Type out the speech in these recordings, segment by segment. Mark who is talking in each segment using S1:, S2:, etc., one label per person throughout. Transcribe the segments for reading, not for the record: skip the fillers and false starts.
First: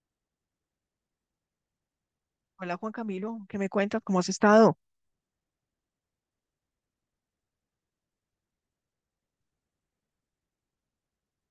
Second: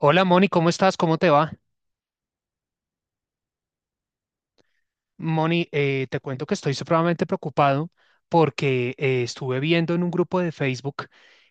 S1: Hola Moni, ¿cómo estás? ¿Cómo te va?
S2: Hola Juan Camilo, ¿qué me cuentas? ¿Cómo has estado?
S1: Moni, te cuento que estoy supremamente preocupado porque estuve viendo en un grupo de Facebook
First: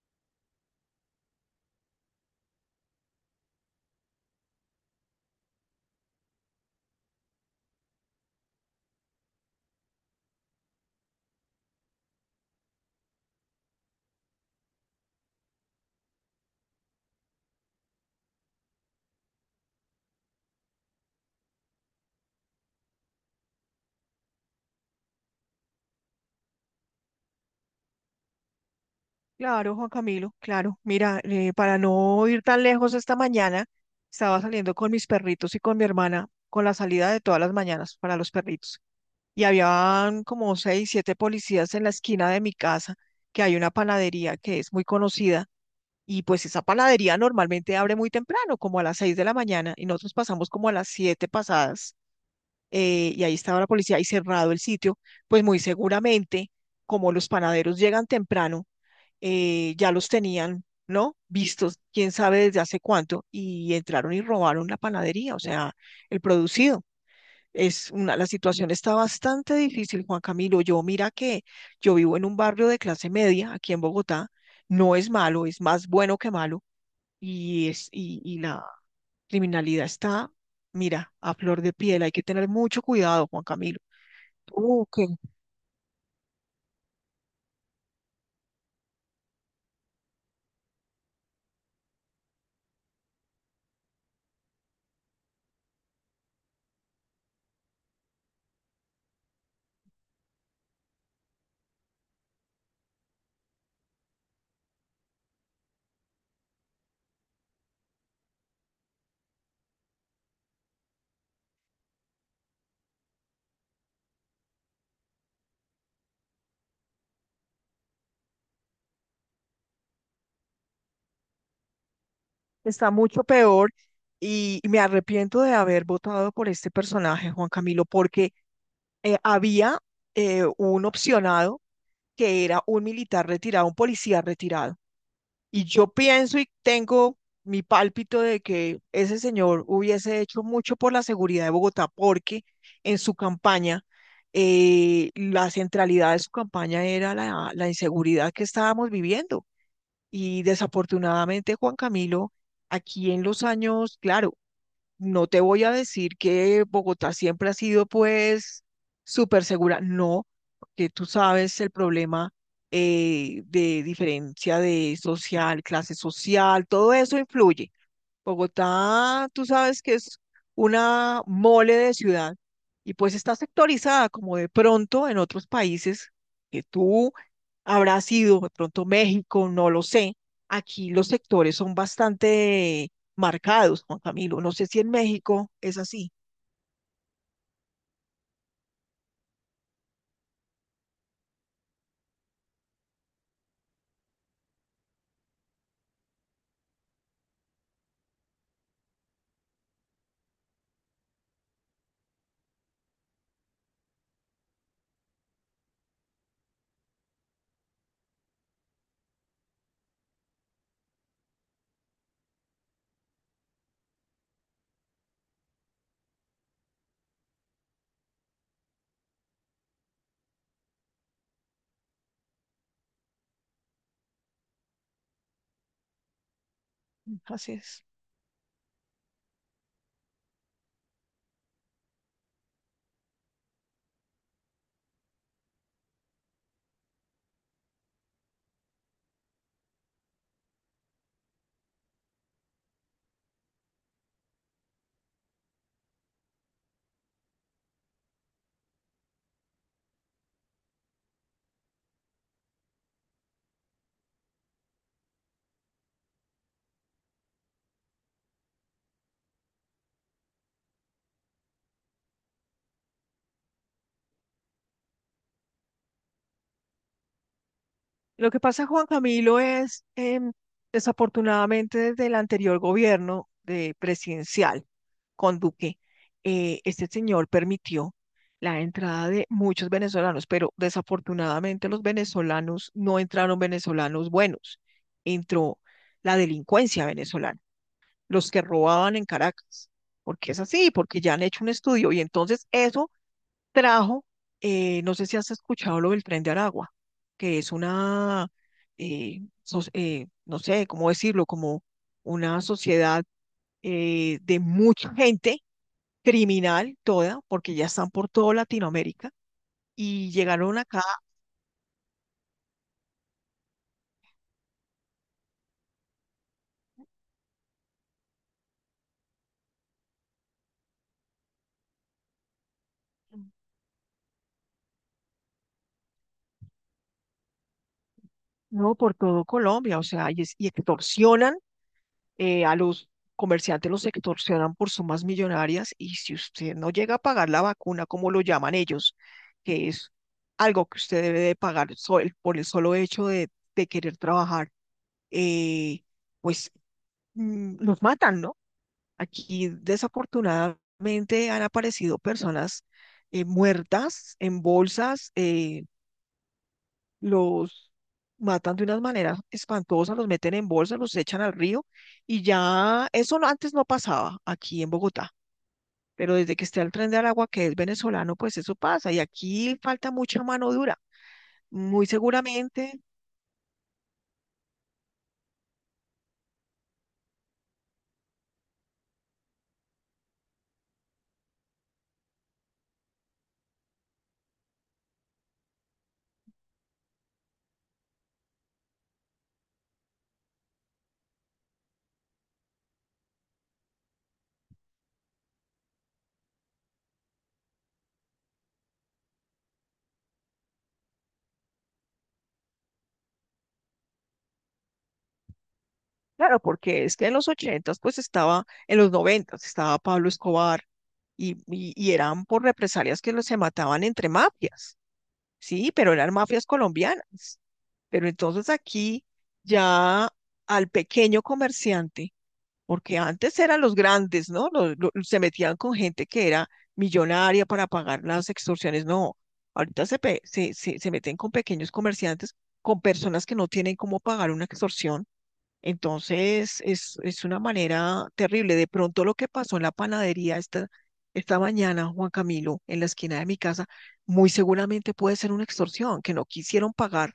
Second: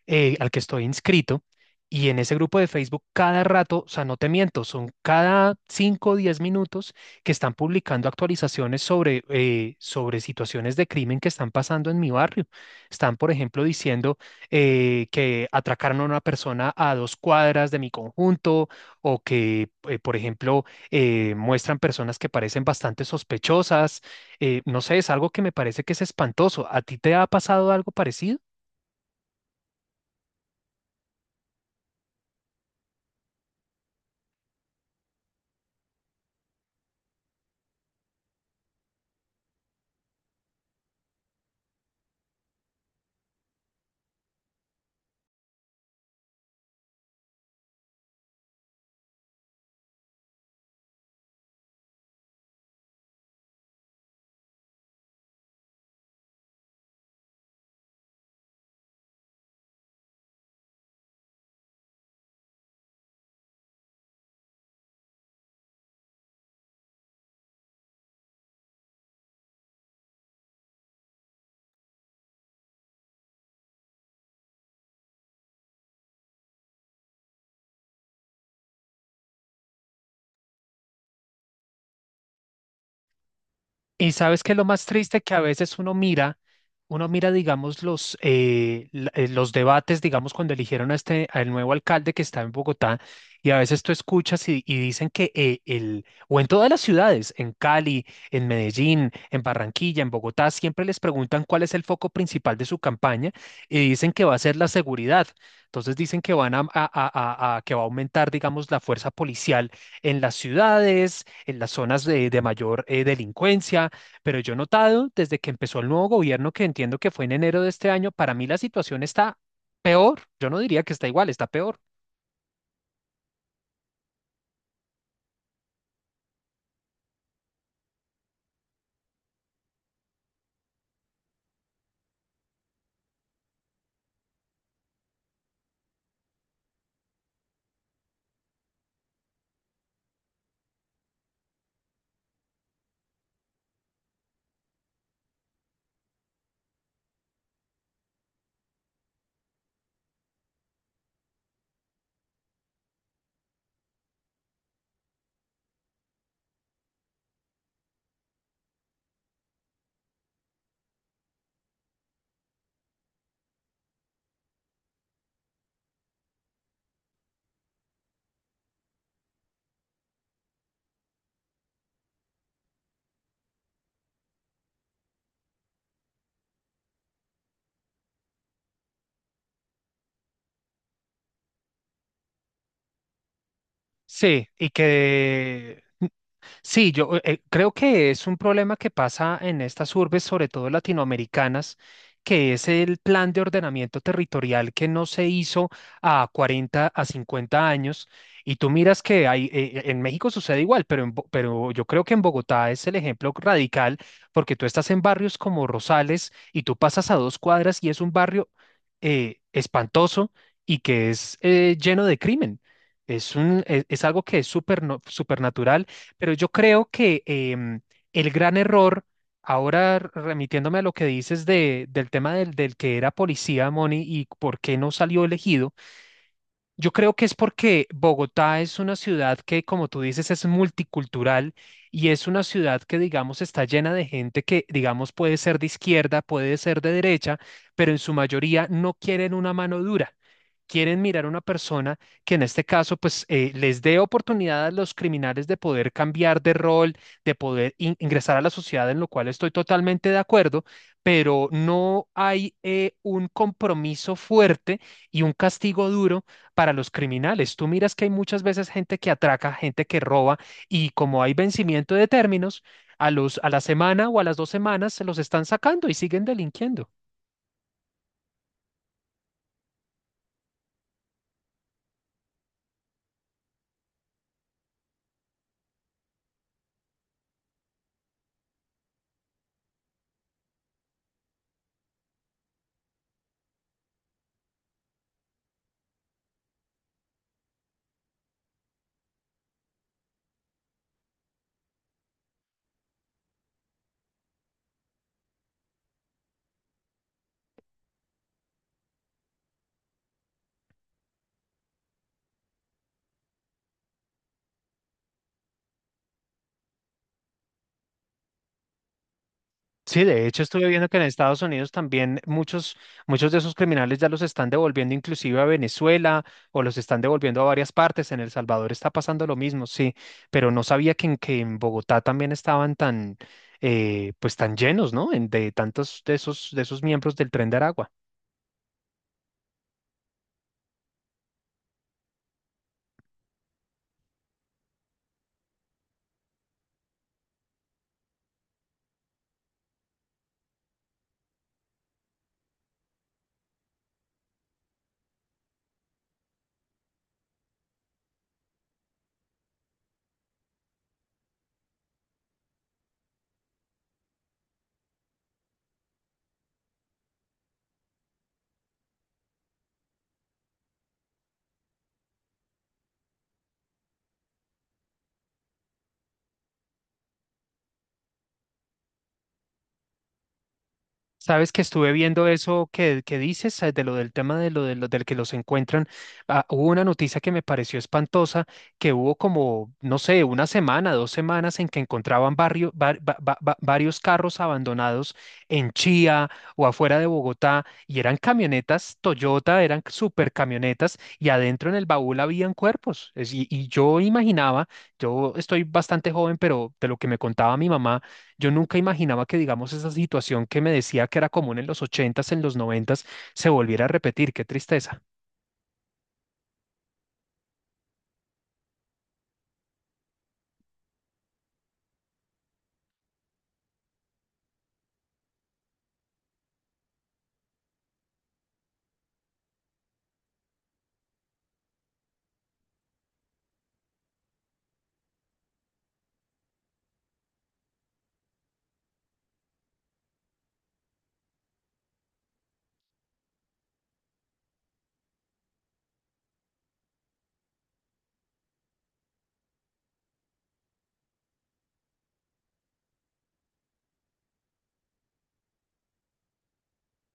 S1: al que estoy inscrito, y en ese grupo de Facebook cada rato, o sea, no te miento, son cada 5 o 10 minutos que están publicando actualizaciones sobre situaciones de crimen que están pasando en mi barrio. Están, por ejemplo, diciendo que atracaron a una persona a 2 cuadras de mi conjunto, o que, por ejemplo, muestran personas que parecen bastante sospechosas. No sé, es algo que me parece que es espantoso. ¿A ti te ha pasado algo parecido?
S2: Claro, Juan Camilo, claro. Mira, para no ir tan lejos esta mañana, estaba saliendo con mis perritos y con mi hermana con la salida de todas las mañanas para los perritos. Y habían como seis, siete policías en la esquina de mi casa, que hay una panadería que es muy conocida. Y pues esa panadería normalmente abre muy temprano, como a las 6 de la mañana, y nosotros pasamos como a las 7 pasadas, y ahí estaba la policía y cerrado el sitio, pues muy seguramente, como los panaderos llegan temprano, ya los tenían, ¿no? Vistos, quién sabe desde hace cuánto, y entraron y robaron la panadería, o sea, el producido. Es una, la situación está bastante difícil, Juan Camilo. Yo mira que yo vivo en un barrio de clase media aquí en Bogotá, no es malo, es más bueno que malo, y la criminalidad está, mira, a flor de piel. Hay que tener mucho cuidado, Juan Camilo.
S1: Y sabes que lo
S2: Uh,
S1: más
S2: que
S1: triste que a veces uno mira, digamos, los debates, digamos, cuando eligieron a este, al nuevo alcalde que está en Bogotá. Y a veces tú escuchas y dicen que o en todas las ciudades, en Cali, en Medellín, en Barranquilla, en Bogotá, siempre les preguntan cuál es el foco principal de su campaña, y dicen que va a ser la seguridad. Entonces dicen que van que va a aumentar, digamos, la fuerza policial en las ciudades, en las zonas de mayor delincuencia, pero yo he notado desde que empezó el nuevo gobierno, que entiendo que fue en enero de este año. Para mí la situación está peor. Yo no diría que está igual, está peor.
S2: está mucho peor, y me arrepiento de haber votado por este personaje, Juan Camilo, porque había un opcionado que era un militar retirado, un policía retirado. Y yo pienso y tengo mi pálpito de que ese señor hubiese hecho mucho por la seguridad de Bogotá, porque en su campaña, la centralidad de su campaña era la inseguridad que estábamos viviendo. Y desafortunadamente, Juan Camilo, aquí en los años, claro, no te voy a decir que Bogotá siempre ha sido pues súper segura, no, porque tú sabes el problema, de diferencia de social, clase social, todo eso influye. Bogotá, tú sabes que es una mole de ciudad y pues está sectorizada como de pronto en otros países que tú Habrá sido de pronto México, no lo sé. Aquí los sectores son bastante marcados, Juan Camilo.
S1: Sí,
S2: No sé
S1: y
S2: si en México es
S1: que.
S2: así.
S1: Sí, yo creo que es un problema que pasa en estas urbes, sobre todo latinoamericanas, que es el plan de ordenamiento territorial que no se hizo a 40 a 50 años. Y tú miras que hay, en México sucede igual, pero, pero yo creo que en Bogotá es el ejemplo radical, porque tú estás en barrios como Rosales y tú pasas a 2 cuadras y es un barrio espantoso y que es lleno de crimen. Es un, es algo que es súper no, pero yo creo que el gran error, ahora remitiéndome a lo que dices del tema del que era policía, Moni, y por qué no salió elegido, yo creo que es
S2: Así es.
S1: porque Bogotá es una ciudad que, como tú dices, es multicultural, y es una ciudad que, digamos, está llena de gente que, digamos, puede ser de izquierda, puede ser de derecha, pero en su mayoría no quieren una mano dura. Quieren mirar a una persona que en este caso, pues, les dé oportunidad a los criminales de poder cambiar de rol, de poder ingresar a la sociedad, en lo cual estoy totalmente de acuerdo, pero no hay un compromiso fuerte y un castigo duro para los criminales. Tú miras que hay muchas veces gente que atraca, gente que roba, y como hay vencimiento de términos, a la semana o a las 2 semanas se los están sacando y siguen delinquiendo.
S2: Lo que pasa, Juan Camilo, es desafortunadamente desde el anterior gobierno de presidencial con Duque, este señor permitió la entrada de muchos venezolanos, pero desafortunadamente los venezolanos no entraron venezolanos buenos, entró la delincuencia venezolana. Los que robaban en Caracas, porque es así, porque ya han hecho un estudio y entonces eso trajo, no sé si has escuchado lo del tren de Aragua, que es una, no sé cómo decirlo, como una sociedad, de mucha gente criminal toda, porque ya están por toda Latinoamérica
S1: Sí,
S2: y
S1: de hecho
S2: llegaron
S1: estuve
S2: acá,
S1: viendo que en Estados Unidos también muchos de esos criminales ya los están devolviendo inclusive a Venezuela, o los están devolviendo a varias partes. En El Salvador está pasando lo mismo. Sí, pero no sabía que en Bogotá también estaban tan, pues tan llenos, ¿no? De tantos de esos miembros del Tren de Aragua.
S2: no, por todo Colombia, o sea, y extorsionan, a los comerciantes los extorsionan por sumas millonarias, y si usted no llega a pagar la vacuna, como lo llaman ellos, que es algo que usted debe de pagar, por el solo hecho de querer trabajar, eh, pues los matan, ¿no? Aquí desafortunadamente han aparecido personas, muertas en bolsas. Los matan de unas maneras espantosas, los meten en bolsa, los echan al río, y ya eso antes no pasaba aquí en Bogotá, pero desde que está el Tren del Agua, que es venezolano, pues eso pasa y aquí falta mucha mano dura.
S1: Sabes que
S2: Muy
S1: estuve viendo eso
S2: seguramente.
S1: que dices, de lo del tema de lo del que los encuentran. Ah, hubo una noticia que me pareció espantosa, que hubo como, no sé, una semana, 2 semanas en que encontraban barrio, var- va- va- va- varios carros abandonados en Chía o afuera de Bogotá, y eran camionetas Toyota, eran super camionetas, y adentro en el baúl habían cuerpos. Y yo imaginaba, yo estoy bastante joven, pero de lo que me contaba mi mamá. Yo nunca imaginaba que, digamos, esa situación que me decía que era común en los ochentas, en los noventas, se volviera a repetir. Qué tristeza.
S2: Claro, porque es que en los ochentas, pues estaba, en los noventas estaba Pablo Escobar, y eran por represalias que los, se mataban entre mafias, sí, pero eran mafias colombianas. Pero entonces aquí ya al pequeño comerciante, porque antes eran los grandes, ¿no? Se metían con gente que era millonaria para pagar las extorsiones, no. Ahorita se, pe- se meten con pequeños comerciantes, con personas que no tienen cómo pagar una extorsión, entonces es una manera terrible. De pronto lo que pasó en la panadería esta, esta mañana, Juan Camilo, en la esquina de mi casa, muy seguramente puede ser una extorsión, que no quisieron pagar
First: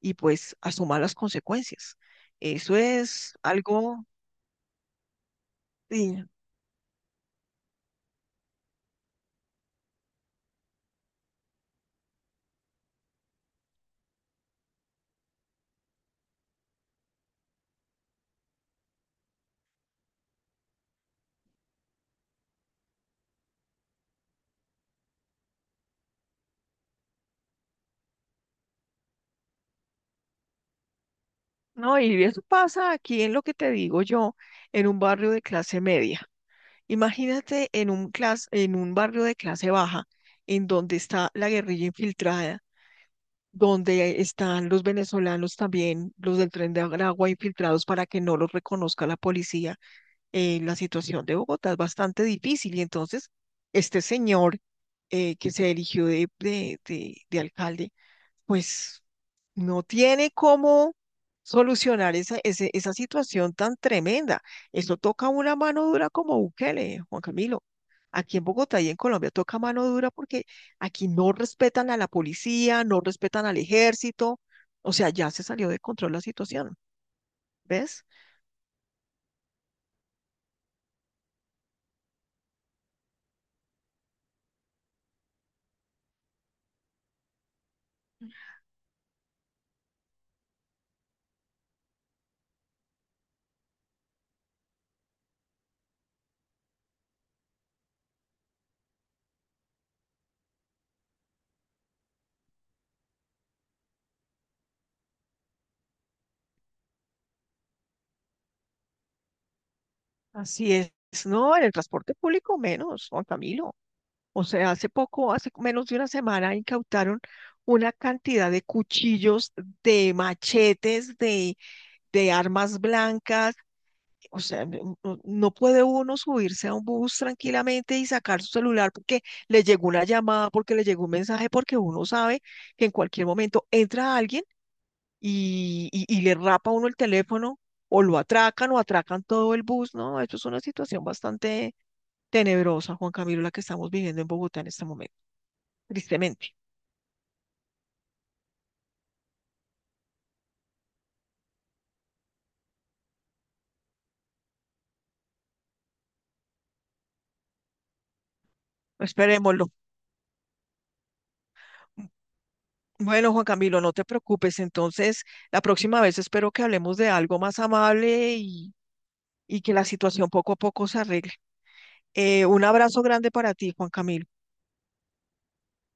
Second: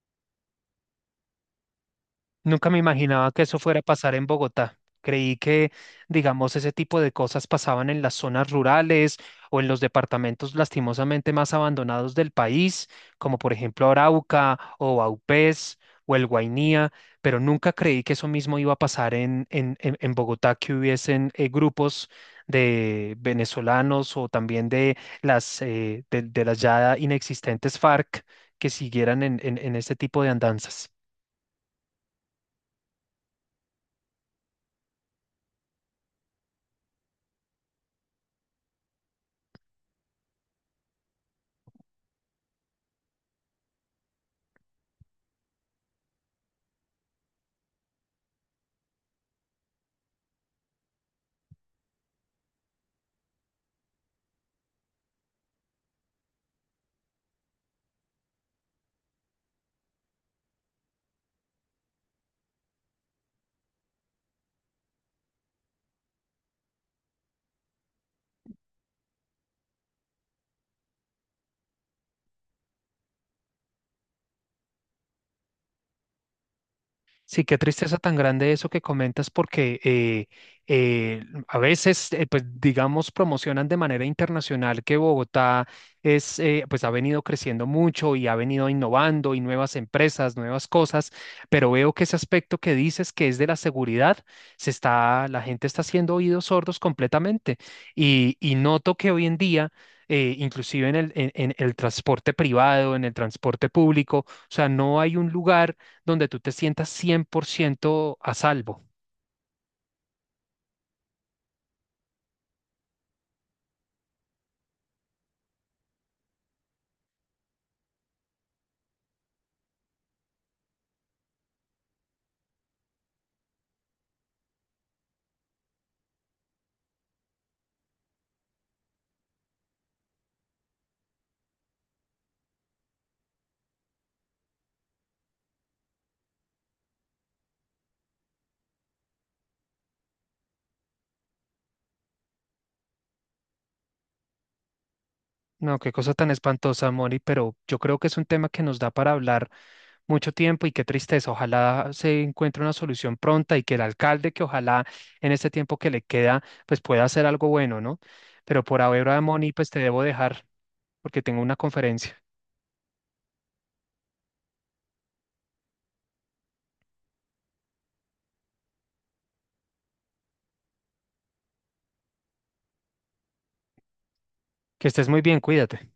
S2: y pues asuma las consecuencias.
S1: Nunca
S2: Eso
S1: me imaginaba
S2: es
S1: que eso fuera a
S2: algo,
S1: pasar en Bogotá. Creí que,
S2: sí,
S1: digamos, ese tipo de cosas pasaban en las zonas rurales o en los departamentos lastimosamente más abandonados del país, como por ejemplo Arauca o Vaupés o el Guainía, pero nunca creí que eso mismo iba a pasar en Bogotá, que hubiesen grupos de venezolanos, o también de las ya inexistentes FARC que siguieran en este tipo de andanzas.
S2: no, y eso pasa aquí en lo que te digo yo, en un barrio de clase media. Imagínate en un en un barrio de clase baja, en donde está la guerrilla infiltrada, donde están los venezolanos también, los del Tren de Aragua infiltrados para que no los reconozca la policía. La situación de Bogotá es bastante difícil y entonces este señor, que se eligió de, de alcalde, pues no tiene cómo solucionar esa, esa situación tan tremenda. Esto toca una mano dura como Bukele, Juan Camilo. Aquí en Bogotá y en Colombia toca mano dura porque aquí no respetan a la policía, no respetan al ejército. O sea, ya se salió de control la situación,
S1: Sí, qué tristeza
S2: ¿ves?
S1: tan grande eso que comentas porque a veces, pues digamos, promocionan de manera internacional que Bogotá es, pues ha venido creciendo mucho y ha venido innovando y nuevas empresas, nuevas cosas, pero veo que ese aspecto que dices que es de la seguridad, se está, la gente está haciendo oídos sordos completamente, y noto que hoy en día, inclusive en el, en el transporte privado, en el transporte público, o sea, no hay un lugar donde tú te sientas 100% a salvo.
S2: Así es. No, en el transporte público menos, Juan Camilo. O sea, hace poco, hace menos de una semana, incautaron una cantidad de cuchillos, de machetes, de armas blancas. O sea, no, no, no puede uno subirse a un bus tranquilamente y sacar su celular porque le llegó una llamada, porque le llegó un mensaje, porque uno sabe que en cualquier momento entra alguien y le rapa a uno el teléfono o lo atracan o atracan todo el bus, ¿no? Esto es una situación bastante tenebrosa, Juan Camilo, la que estamos viviendo en Bogotá en este momento,
S1: No, qué cosa tan
S2: tristemente.
S1: espantosa, Moni, pero yo creo que es un tema que nos da para hablar mucho tiempo, y qué tristeza. Ojalá se encuentre una solución pronta, y que el alcalde, que ojalá en este tiempo que le queda, pues pueda hacer algo bueno, ¿no? Pero por ahora, Moni,
S2: Esperémoslo.
S1: pues te debo dejar porque tengo una conferencia.
S2: Bueno, Juan Camilo, no te preocupes. Entonces, la próxima vez espero que hablemos de algo más amable y que la situación poco a poco se arregle. Un abrazo grande para ti, Juan Camilo.
S1: Que estés muy bien, cuídate.